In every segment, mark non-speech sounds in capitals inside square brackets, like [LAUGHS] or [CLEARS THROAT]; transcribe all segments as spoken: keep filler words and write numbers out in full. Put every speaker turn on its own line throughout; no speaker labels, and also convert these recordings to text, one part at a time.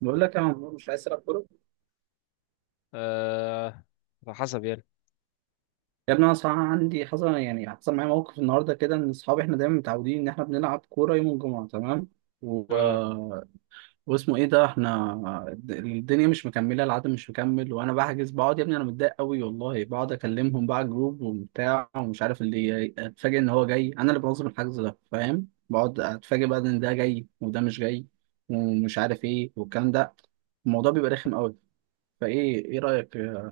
بقول لك يا عمرو مش عايز تلعب كوره.
آه، على حسب يعني.
يا ابني انا صراحه عندي حصل يعني حصل معايا موقف النهارده كده ان اصحابي احنا دايما متعودين ان احنا بنلعب كوره يوم الجمعه، تمام، و...
اه،
واسمه ايه ده احنا الد- الدنيا مش مكمله، العدد مش مكمل، وانا بحجز، بقعد يا ابني انا متضايق قوي والله، بقعد اكلمهم بقى جروب وبتاع ومش عارف، اللي اتفاجئ ان هو جاي، انا اللي بنظم الحجز ده فاهم، بقعد اتفاجئ بقى ان ده جاي وده مش جاي ومش عارف ايه والكلام ده. الموضوع بيبقى رخم قوي. فايه، ايه رايك في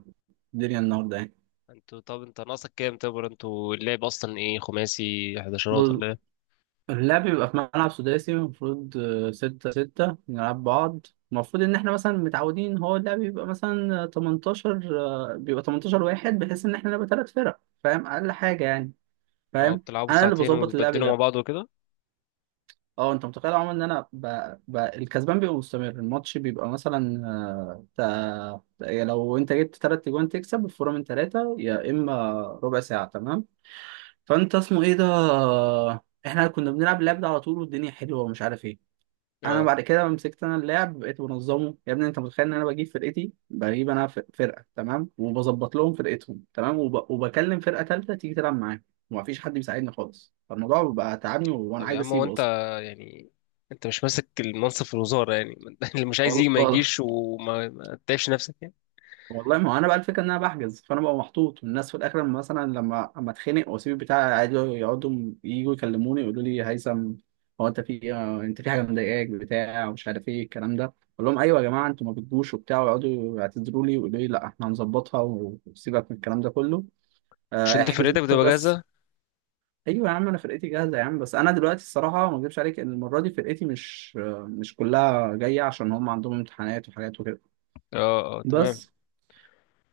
الدنيا النهارده يعني؟
انتوا طب انت ناقصك كام تبر، انتوا اللعب اصلا ايه؟ خماسي، حداشرات
بص،
ولا ايه؟
اللعب بيبقى في ملعب سداسي، المفروض آه، ستة ستة نلعب بعض. المفروض إن إحنا مثلا متعودين، هو اللعب بيبقى مثلا آه، تمنتاشر، آه، بيبقى تمنتاشر واحد، بحيث إن إحنا نبقى تلات فرق فاهم، أقل حاجة يعني.
اه،
فاهم؟
بتلعبوا
أنا اللي
ساعتين
بظبط اللعب
وتبدلوا مع
ده.
بعض وكده.
أه أنت متخيل يا عمر إن أنا ب... ب... الكسبان بيبقى مستمر؟ الماتش بيبقى مثلا آه، تا... تا- لو أنت جبت تلات أجوان تكسب، الفورة من تلاتة، يا إما ربع ساعة، تمام. فانت، اسمه ايه ده احنا كنا بنلعب اللعب ده على طول والدنيا حلوه ومش عارف ايه. انا
اه.
بعد كده لما مسكت انا اللعب بقيت بنظمه، يا ابني انت متخيل ان انا بجيب فرقتي، بجيب انا ف- فرقه تمام، وبظبط لهم فرقتهم تمام، وب... وبكلم فرقه ثالثه تيجي تلعب معايا، ومفيش حد بيساعدني خالص. فالموضوع بقى تعبني وانا
طب يا
عايز
عم، هو
اسيبه
انت
اصلا.
يعني انت مش ماسك المنصب في الوزارة يعني [LAUGHS] اللي مش عايز يجي ما
والله،
يجيش، وما ما تتعبش نفسك يعني.
والله ما هو انا بقى الفكره ان انا بحجز، فانا ببقى محطوط، والناس في الاخر لما مثلا لما اما اتخانق واسيب البتاع عادي، يقعدوا يجوا يكلموني، يقولوا لي هيثم، هو انت في آه، انت في حاجه مضايقاك، بتاع ومش عارف ايه الكلام ده. اقول لهم ايوه يا جماعه، انتوا ما بتجوش وبتاع، ويقعدوا يعتذروا لي ويقولوا لي لا احنا هنظبطها، وسيبك من الكلام ده كله،
مش
آه،
انت
احجز
فرقتك
انت
بتبقى
بس.
جاهزة؟
ايوه يا عم انا فرقتي جاهزه يا عم، بس انا دلوقتي الصراحه ما اكذبش عليك ان المره دي فرقتي مش آه، مش كلها جايه، عشان هم عندهم امتحانات وحاجات وكده.
اه، اه، تمام.
بس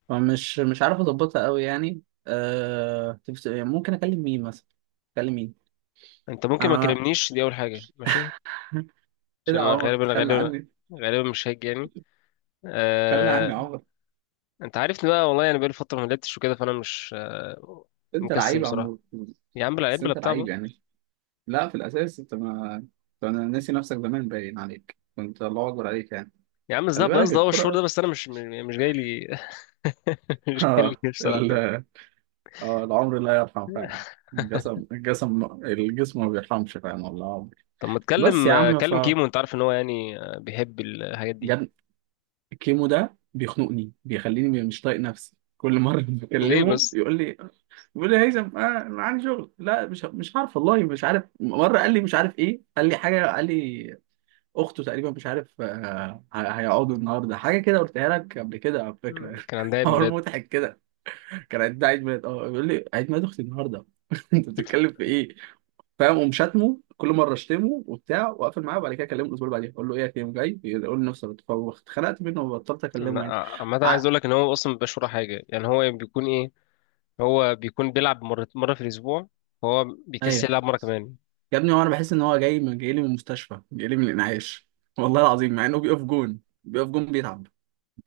فمش مش عارف اظبطها قوي يعني. أه... تفت- ممكن اكلم مين مثلا؟ اكلم مين؟
انت ممكن ما
انا.
كلمنيش، دي اول حاجة، ماشي؟
[LAUGHS] ايه
عشان
ده يا
انا
عمر،
غالبا
تخلى
غالبا
عني؟
غالبا مش هاجي يعني.
تخلى عني يا
آه.
عمر؟
انت عارفني بقى، والله انا بقالي فتره ما لعبتش وكده، فانا مش آه،
انت
مكسل
لعيب يا
بصراحه.
عمور.
يا عم لا،
بس
بلا
انت
بتاع
لعيب
بقى.
يعني؟ لا في الاساس انت ما، أنت- انا ناسي نفسك زمان، باين عليك كنت الله اكبر عليك يعني.
يا عم
خلي
الذهب،
بالك
قصدي هو الشهور
الكرة.
ده، بس انا مش م- مش جاي لي. [LAUGHS]
[LAUGHS]
مش جاي لي
اه
نفسي العب
ال...
يعني.
اه العمر لا يرحم فعلا. الجسم، الجسم الجسم ما بيرحمش فعلا والله العظيم.
طب ما
بس
تكلم،
يا
آه،
عم، ف،
كلم كيمو، انت عارف ان هو يعني آه، بيحب الحاجات دي.
الكيمو ده بيخنقني، بيخليني مش طايق نفسي كل مره. [LAUGHS]
ليه
بكلمه
بس؟
يقول لي، بيقول لي يا هيثم آه أنا عندي شغل، لا مش مش عارف والله، مش عارف، مره قال لي مش عارف ايه، قال لي حاجه، قال لي اخته تقريبا مش عارف آه ه- هيقعدوا النهارده حاجه كده، قلتها لك قبل كده على فكره.
كان عندها
[LAUGHS]
عيد
حوار
ميلاد.
مضحك كده. كان عيد، ده عيد ميلاد، اه بيقول لي عيد ميلاد اختي النهارده. [LAUGHS] انت بتتكلم في ايه؟ فاهم، اقوم شاتمه كل مره اشتمه وبتاع واقفل معاه، وبعد كده اكلمه الاسبوع اللي بعديه اقول له ايه يا كريم جاي، يقول لي نفس الاتفاق، واتخنقت منه وبطلت
أما-
اكلمه يعني.
عامه عايز
ع...
اقول لك ان هو اصلا ما بيبقاش وراه حاجه يعني، هو بيكون ايه. هو بيكون بيلعب مره مره في الاسبوع. هو بيكسل
ايوه
يلعب مره كمان.
يا ابني، هو انا بحس ان هو جاي، من جاي لي من المستشفى، جاي لي من الانعاش والله العظيم، مع انه بيقف جون، بيقف جون بيتعب.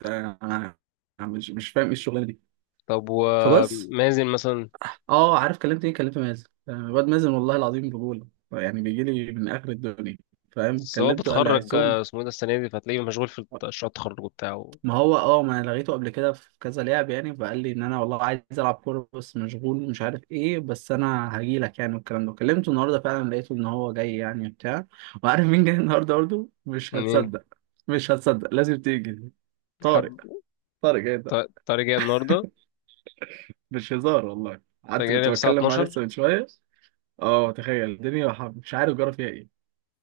ده انا، أنا مش مش فاهم ايه الشغلانه دي.
طب
فبس.
ومازن مثلا؟
اه عارف كلمت ايه؟ كلمت مازن. آه، الواد مازن والله العظيم رجوله، يعني بيجي لي من اخر الدنيا. فاهم،
بس هو
كلمته قال لي
بيتخرج،
هيصوم.
آه، اسمه ايه ده، السنة دي، فهتلاقيه مشغول في مشروع التخرج بتاعه.
ما هو اه ما انا لغيته قبل كده في كذا لعب يعني، فقال لي ان انا والله عايز العب كوره بس مشغول ومش عارف ايه، بس انا هجي لك يعني والكلام ده، كلمته النهارده فعلا لقيته ان هو جاي يعني بتاع. وعارف مين جاي النهارده برضه؟ مش
منين؟
هتصدق. مش هتصدق، لازم تيجي.
حد؟
طارق. طارق جاي ده،
ط- طارق جاي النهاردة؟
مش هزار والله،
طارق
قعدت
جاي
كنت
الساعة
بتكلم معاه
اتناشر؟
لسه من شويه. اه تخيل الدنيا، وح- مش عارف جرى فيها ايه.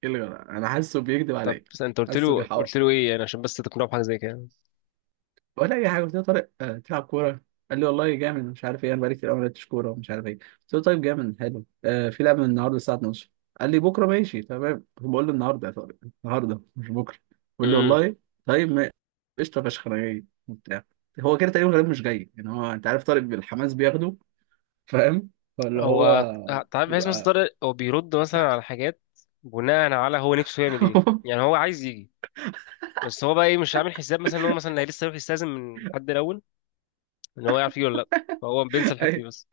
ايه اللي جرى؟ انا حاسه بيكذب
طب
عليا.
بس انت قلت
حاسه
له
بيحاول.
قلت له ايه يعني عشان بس تقنعه بحاجة زي كده؟
ولا اي حاجه، قلت له طارق آه، تلعب كوره؟ قال لي والله جامد، مش عارف ايه، انا بقالي كتير قوي ما لعبتش كوره ومش عارف ايه. قلت له طيب جامد حلو، آه، في لعبه النهارده الساعه اتناشر. قال لي بكره ماشي تمام، بقول له النهارده يا طارق، النهارده مش بكره. بيقول لي
امم.
والله طيب، ما- قشطه فشخ انا جاي وبتاع. هو كده تقريبا غالبا مش جاي يعني، هو انت عارف طارق بالحماس بياخده فاهم. فاللي هو،
هو، تعرف، بحيث مثلا
يبقى.
طارق هو بيرد مثلا على حاجات بناء على هو نفسه يعمل ايه، يعني
[LAUGHS]
هو عايز يجي، بس هو بقى ايه، مش عامل حساب مثلا ان هو مثلا هي لسه يروح يستأذن من حد الاول ان هو يعرف يجي ولا لا، فهو بينسى الحتة دي
أيوة.
بس.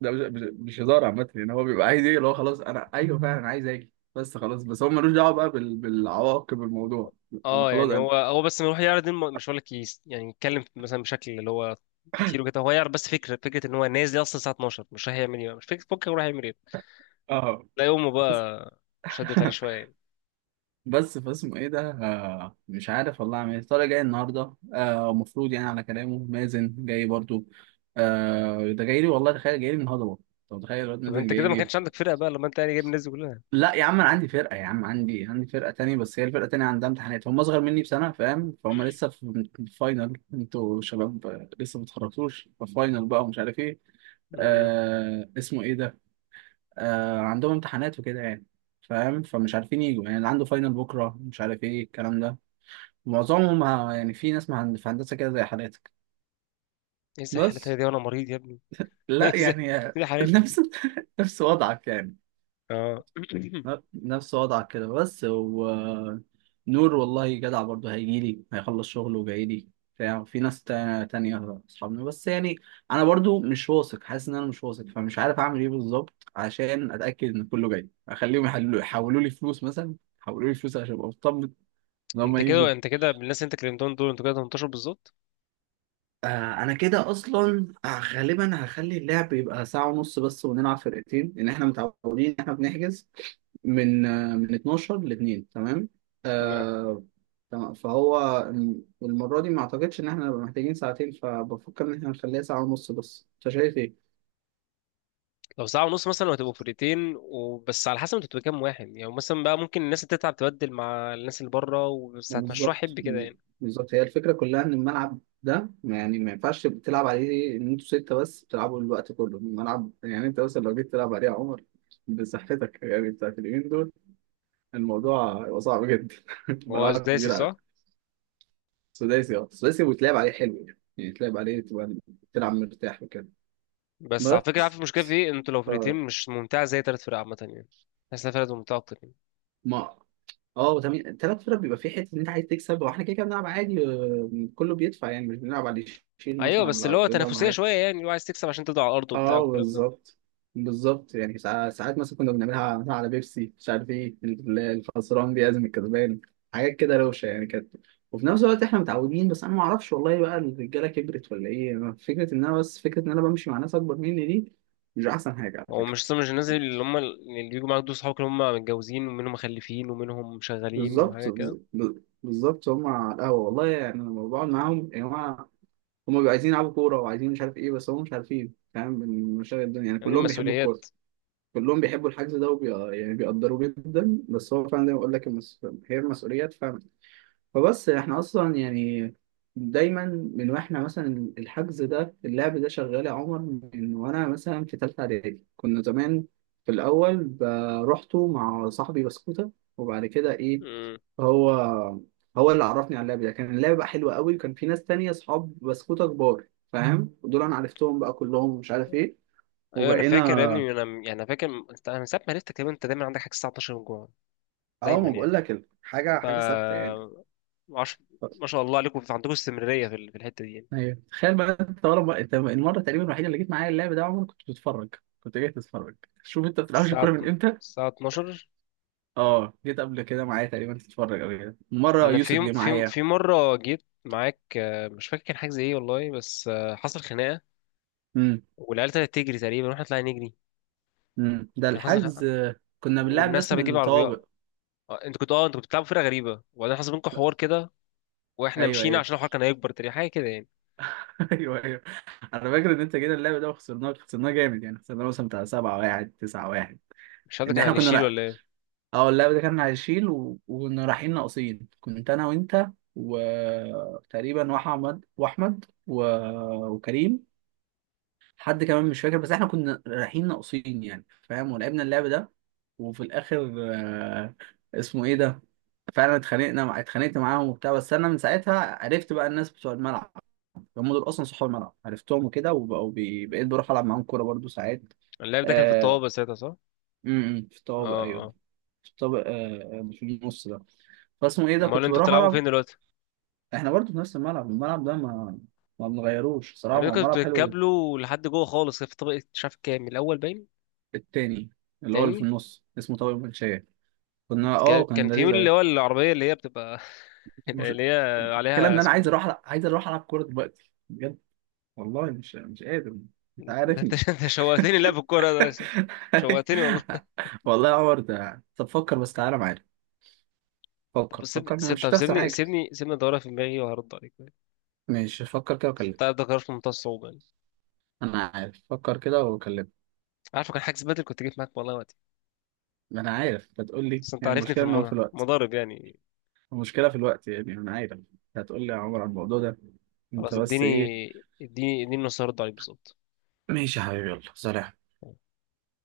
ده مش مش هزار عامة يعني، هو بيبقى عايز ايه اللي هو خلاص انا ايوه فعلا عايز اجي بس خلاص، بس هو ملوش دعوة بقى بال... بالعواقب الموضوع. انا
اه،
خلاص
يعني
انا
هو هو بس إنه يروح يعرض دي الم- مش هقول لك، يس- يعني يتكلم مثلا بشكل اللي هو كتير وكده، هو يعرض بس فكره فكره ان هو نازل اصلا الساعه اتناشر، مش رايح يعمل ايه بقى. مش فكره بكره رايح يعمل ايه.
اه
تلاقي امه
بس.
بقى شدت عليه
[LAUGHS]
شويه يعني.
بس فاسمه ايه ده آه مش عارف والله اعمل ايه. طارق جاي النهارده، آه المفروض يعني على كلامه مازن جاي برضو، آه ده جاي لي والله، تخيل جاي لي النهارده برضه. طب تخيل الواد
طب
مازن
انت
جاي
كده ما
لي.
كانش عندك فرقه بقى لما انت يعني جايب الناس دي كلها؟
لا يا عم انا عندي فرقه يا عم، عندي عندي فرقه تانية، بس هي الفرقه التانية عندها امتحانات، هم اصغر مني بسنه فاهم، فهم لسه في الفاينل، انتوا شباب آه، لسه ما اتخرجتوش، فاينل بقى ومش عارف ايه.
امم.
آه اسمه ايه ده آه عندهم امتحانات وكده يعني، فاهم، فمش عارفين يجوا يعني، اللي عنده فاينل بكره، مش عارف ايه الكلام ده. معظمهم ه- يعني في ناس مهن- في هندسه كده زي حالاتك
ايه زي حالتك
بس.
دي، وانا مريض يا ابني [LAUGHS] ايه
لا
زي.
يعني آه،
إيه زي
[LAUGHS]
حالتك دي؟
نفس، نفس وضعك يعني،
اه [CLEARS THROAT]
نفس وضعك كده بس. و نور والله جدع برضه، هيجيلي هيخلص شغله وجايلي بتاع، في ناس تا- تانية أصحابنا بس يعني. أنا برضه مش واثق، حاسس إن أنا مش واثق، فمش عارف أعمل إيه بالظبط عشان أتأكد إن كله جاي. أخليهم يحلوا يحولوا لي فلوس مثلا، يحولوا لي فلوس عشان أبقى مطمن إن
انت
هما يجوا.
كده انت كده بالناس اللي انت كلمتهم دول انتوا كده تمنتاشر بالظبط؟
آه. انا كده اصلا آه، غالبا هخلي اللعب يبقى ساعة ونص بس ونلعب فرقتين، لان احنا متعودين ان احنا بنحجز من آه، من اتناشر ل اتنين تمام.
تمام.
آه، تمام. فهو الم- المرة دي ما اعتقدش ان احنا نبقى محتاجين ساعتين، فبفكر ان احنا نخليها ساعة ونص بس، انت شايف ايه؟
لو ساعة ونص مثلا وهتبقوا فرقتين وبس، على حسب انتوا بتبقوا كام واحد يعني، مثلا بقى ممكن الناس اللي تتعب تبدل مع الناس اللي بره وبس، هتمشوها
بالظبط،
حب كده يعني.
بالظبط هي الفكرة كلها، ان الملعب ده ما- يعني ما ينفعش تبقى تلعب عليه ان انتوا ستة بس تلعبوا الوقت كله، الملعب يعني انت مثلا لو جيت تلعب عليه يا عمر بصحتك يعني بتاعت اليومين دول، الموضوع هيبقى صعب جدا. [LAUGHS]
هو
ملعب
سداسي
كبير
صح؟
عادي. سداسي، اه سداسي، ويتلعب عليه حلو يعني، يعني يتلعب عليه، تبقى تلعب مرتاح وكده.
بس على فكرة، عارف
بس،
المشكلة في ايه؟ انتوا لو
ف،
فرقتين مش ممتعة زي تلات فرق عامة يعني. تحس انها فرقة ممتعة أكتر يعني.
ما، اه تمام، تلات فرق بيبقى في حته ان انت عايز تكسب، واحنا كده كده بنلعب عادي، آه، كله بيدفع يعني، مش بنلعب على اللي يشيل
أيوة،
مثلا
بس
ولا
اللي هو
ولا بنلعب على
تنافسية
حاجة.
شوية يعني، اللي هو عايز تكسب عشان تفضل على الأرض وبتاع
اه
والكلام ده.
بالظبط، بالظبط يعني ساع- ساعات مثلا كنا بنعملها مثلاً على بيبسي مش عارف ايه، ال- الخسران بيعزم الكسبان، حاجات كده روشه يعني كانت. وفي نفس الوقت احنا متعودين، بس انا ما اعرفش والله بقى الرجاله كبرت ولا ايه، فكره ان انا بس فكره ان انا بمشي مع ناس اكبر مني دي مش احسن حاجه على
هو
فكره.
مش مش الناس اللي هم اللي بيجوا معاك دول صحابك، اللي هم متجوزين ومنهم مخلفين ومنهم شغالين وحاجة
بالظبط،
كده؟
بز- ب- بالظبط هم على القهوه والله يعني، انا لما بقعد معاهم يا جماعه، هم بيبقوا عايزين يلعبوا كوره وعايزين مش عارف ايه، بس هم مش عارفين فاهم من مشاغل الدنيا يعني،
يعني
كلهم بيحبوا الكوره،
المسؤوليات.
كلهم بيحبوا الحجز ده وبي... يعني بيقدروه جدا، بس هو فعلا زي ما بقول لك المس... هي المسؤوليات فعلا. فبس، احنا اصلا يعني دايما، من واحنا مثلا الحجز ده اللعب ده شغال يا عمر، من وانا مثلا في ثالثه اعدادي كنا زمان، في الاول ب- روحته مع صاحبي بسكوته، وبعد كده ايه، هو، هو اللي عرفني على اللعب ده، كان اللعب بقى حلو قوي وكان في ناس تانية اصحاب بسكوته كبار. مم. فاهم، ودول انا عرفتهم بقى كلهم ومش عارف ايه.
ايوه انا فاكر يا
وبقينا،
ابني، انا يعني انا فاكر، انت انا من ساعه ما عرفتك تقريبا انت دايما عندك حاجه الساعه اتناشر، جوع
اه
دايما
ما بقول
يعني.
لك حاجه،
ف
حاجه ثابته يعني.
عش... ما شاء الله عليكم، عندكم استمراريه في ال- في الحته دي يعني.
ايوه تخيل بقى، انت ورا بقى، انت المره تقريبا الوحيده اللي جيت معايا اللعب ده يا عمر، كنت بتتفرج، كنت جاي تتفرج. شوف انت ما بتلعبش
الساعه
الكوره
اتن-
من امتى.
الساعه اتناشر.
اه جيت قبل كده معايا تقريبا تتفرج او كده، مره
انا في
يوسف
يوم-
جه
في يوم-
معايا.
في مره جيت معاك، آه، مش فاكر كان حاجه زي ايه والله، بس آه، حصل خناقه،
امم.
والعيال ابتدت تجري تقريبا واحنا طلعنا نجري.
امم ده
كان حصل
الحجز،
خناقة.
آه، كنا بنلعب ناس
والناس
من
بتجيب
الطوابق.
عربيات. آه، انتوا كنتوا اه انتوا كنتوا بتلعبوا فرقه غريبه، وبعدين حصل بينكم
ك-
حوار كده، واحنا
ايوه
مشينا
ايوه.
عشان الحوار كان هيكبر تقريبا، حاجه كده يعني.
[LAUGHS] ايوه ايوه. انا فاكر ان انت جينا اللعب ده وخسرناه، خسرناه جامد يعني، خسرناه مثلا بتاع سبعة واحد تسعة واحد.
مش عارف ده
ان
كان
احنا
على
كنا،
الشيل ولا ايه.
اه اللاعب ده كان هيشيل و... وكنا رايحين ناقصين، كنت انا وانت، وتقريبا واحمد واحمد و... وكريم، حد كمان مش فاكر، بس احنا كنا رايحين ناقصين يعني فاهم، ولعبنا اللعب ده، وفي الاخر، آه، اسمه ايه ده فعلا اتخانقنا مع... اتخانقت معاهم وبتاع، بس انا من ساعتها عرفت بقى الناس بتوع الملعب، هم دول اصلا صحاب الملعب، عرفتهم وكده وبقوا بي... بقيت بروح العب معاهم كوره برضو ساعات.
اللاعب ده كان في
آه...
الطوابه ساعتها، صح؟
م- م، في الطوابق
اه،
ايوه.
اه.
في الطابق آه... آه، في النص ده. فاسمه ايه ده
امال
كنت
انتوا
بروح
بتلعبوا
العب.
فين دلوقتي؟
احنا برضه في نفس الملعب، الملعب ده ما ما بنغيروش
يعني
صراحه، هو
انتوا كنتوا
ملعب حلو جدا.
بتتكابلوا لحد جوه خالص في طبقه مش عارف كام، الاول باين.
التاني، اللي هو اللي في
تاني.
النص اسمه طارق المنشيه. كنا، اه
كان
كان
كان في،
لذيذ
اللي
قوي.
هو العربيه اللي هي بتبقى [LAUGHS]
مش،
اللي هي
المشكله
عليها
ان انا
اسمه
عايز
إيه؟
اروح ألع- عايز اروح العب كوره دلوقتي بجد، والله مش مش قادر،
ده
انت
[LAUGHS] انت
عارفني.
انت شوقتني لا في الكوره ده ش- شوقتني والله.
[LAUGHS] والله يا عمر ده، طب فكر بس، تعالى معايا،
طب
فكر،
سيبني،
فكر
سيب-
مش
طب
هتخسر
سيبني
حاجه.
سيبني سيبني ادورها في دماغي وهرد عليك.
ماشي فكر كده
بس
وكلمني.
انت ده قرار في منتهى الصعوبه يعني.
انا عارف، فكر كده وكلمني.
عارفه كان حاجز بدل كنت جيت معاك والله وقتي،
ما انا عارف بتقول لي،
بس انت
هي
عارفني في
المشكله ان هو في الوقت،
المضارب يعني.
المشكلة في الوقت يعني، أنا عارف، هتقول لي يا عمر على الموضوع ده أنت
خلاص،
بس
اديني
إيه.
اديني اديني نص هرد عليك بالظبط.
ماشي يا حبيبي، يلا سلام.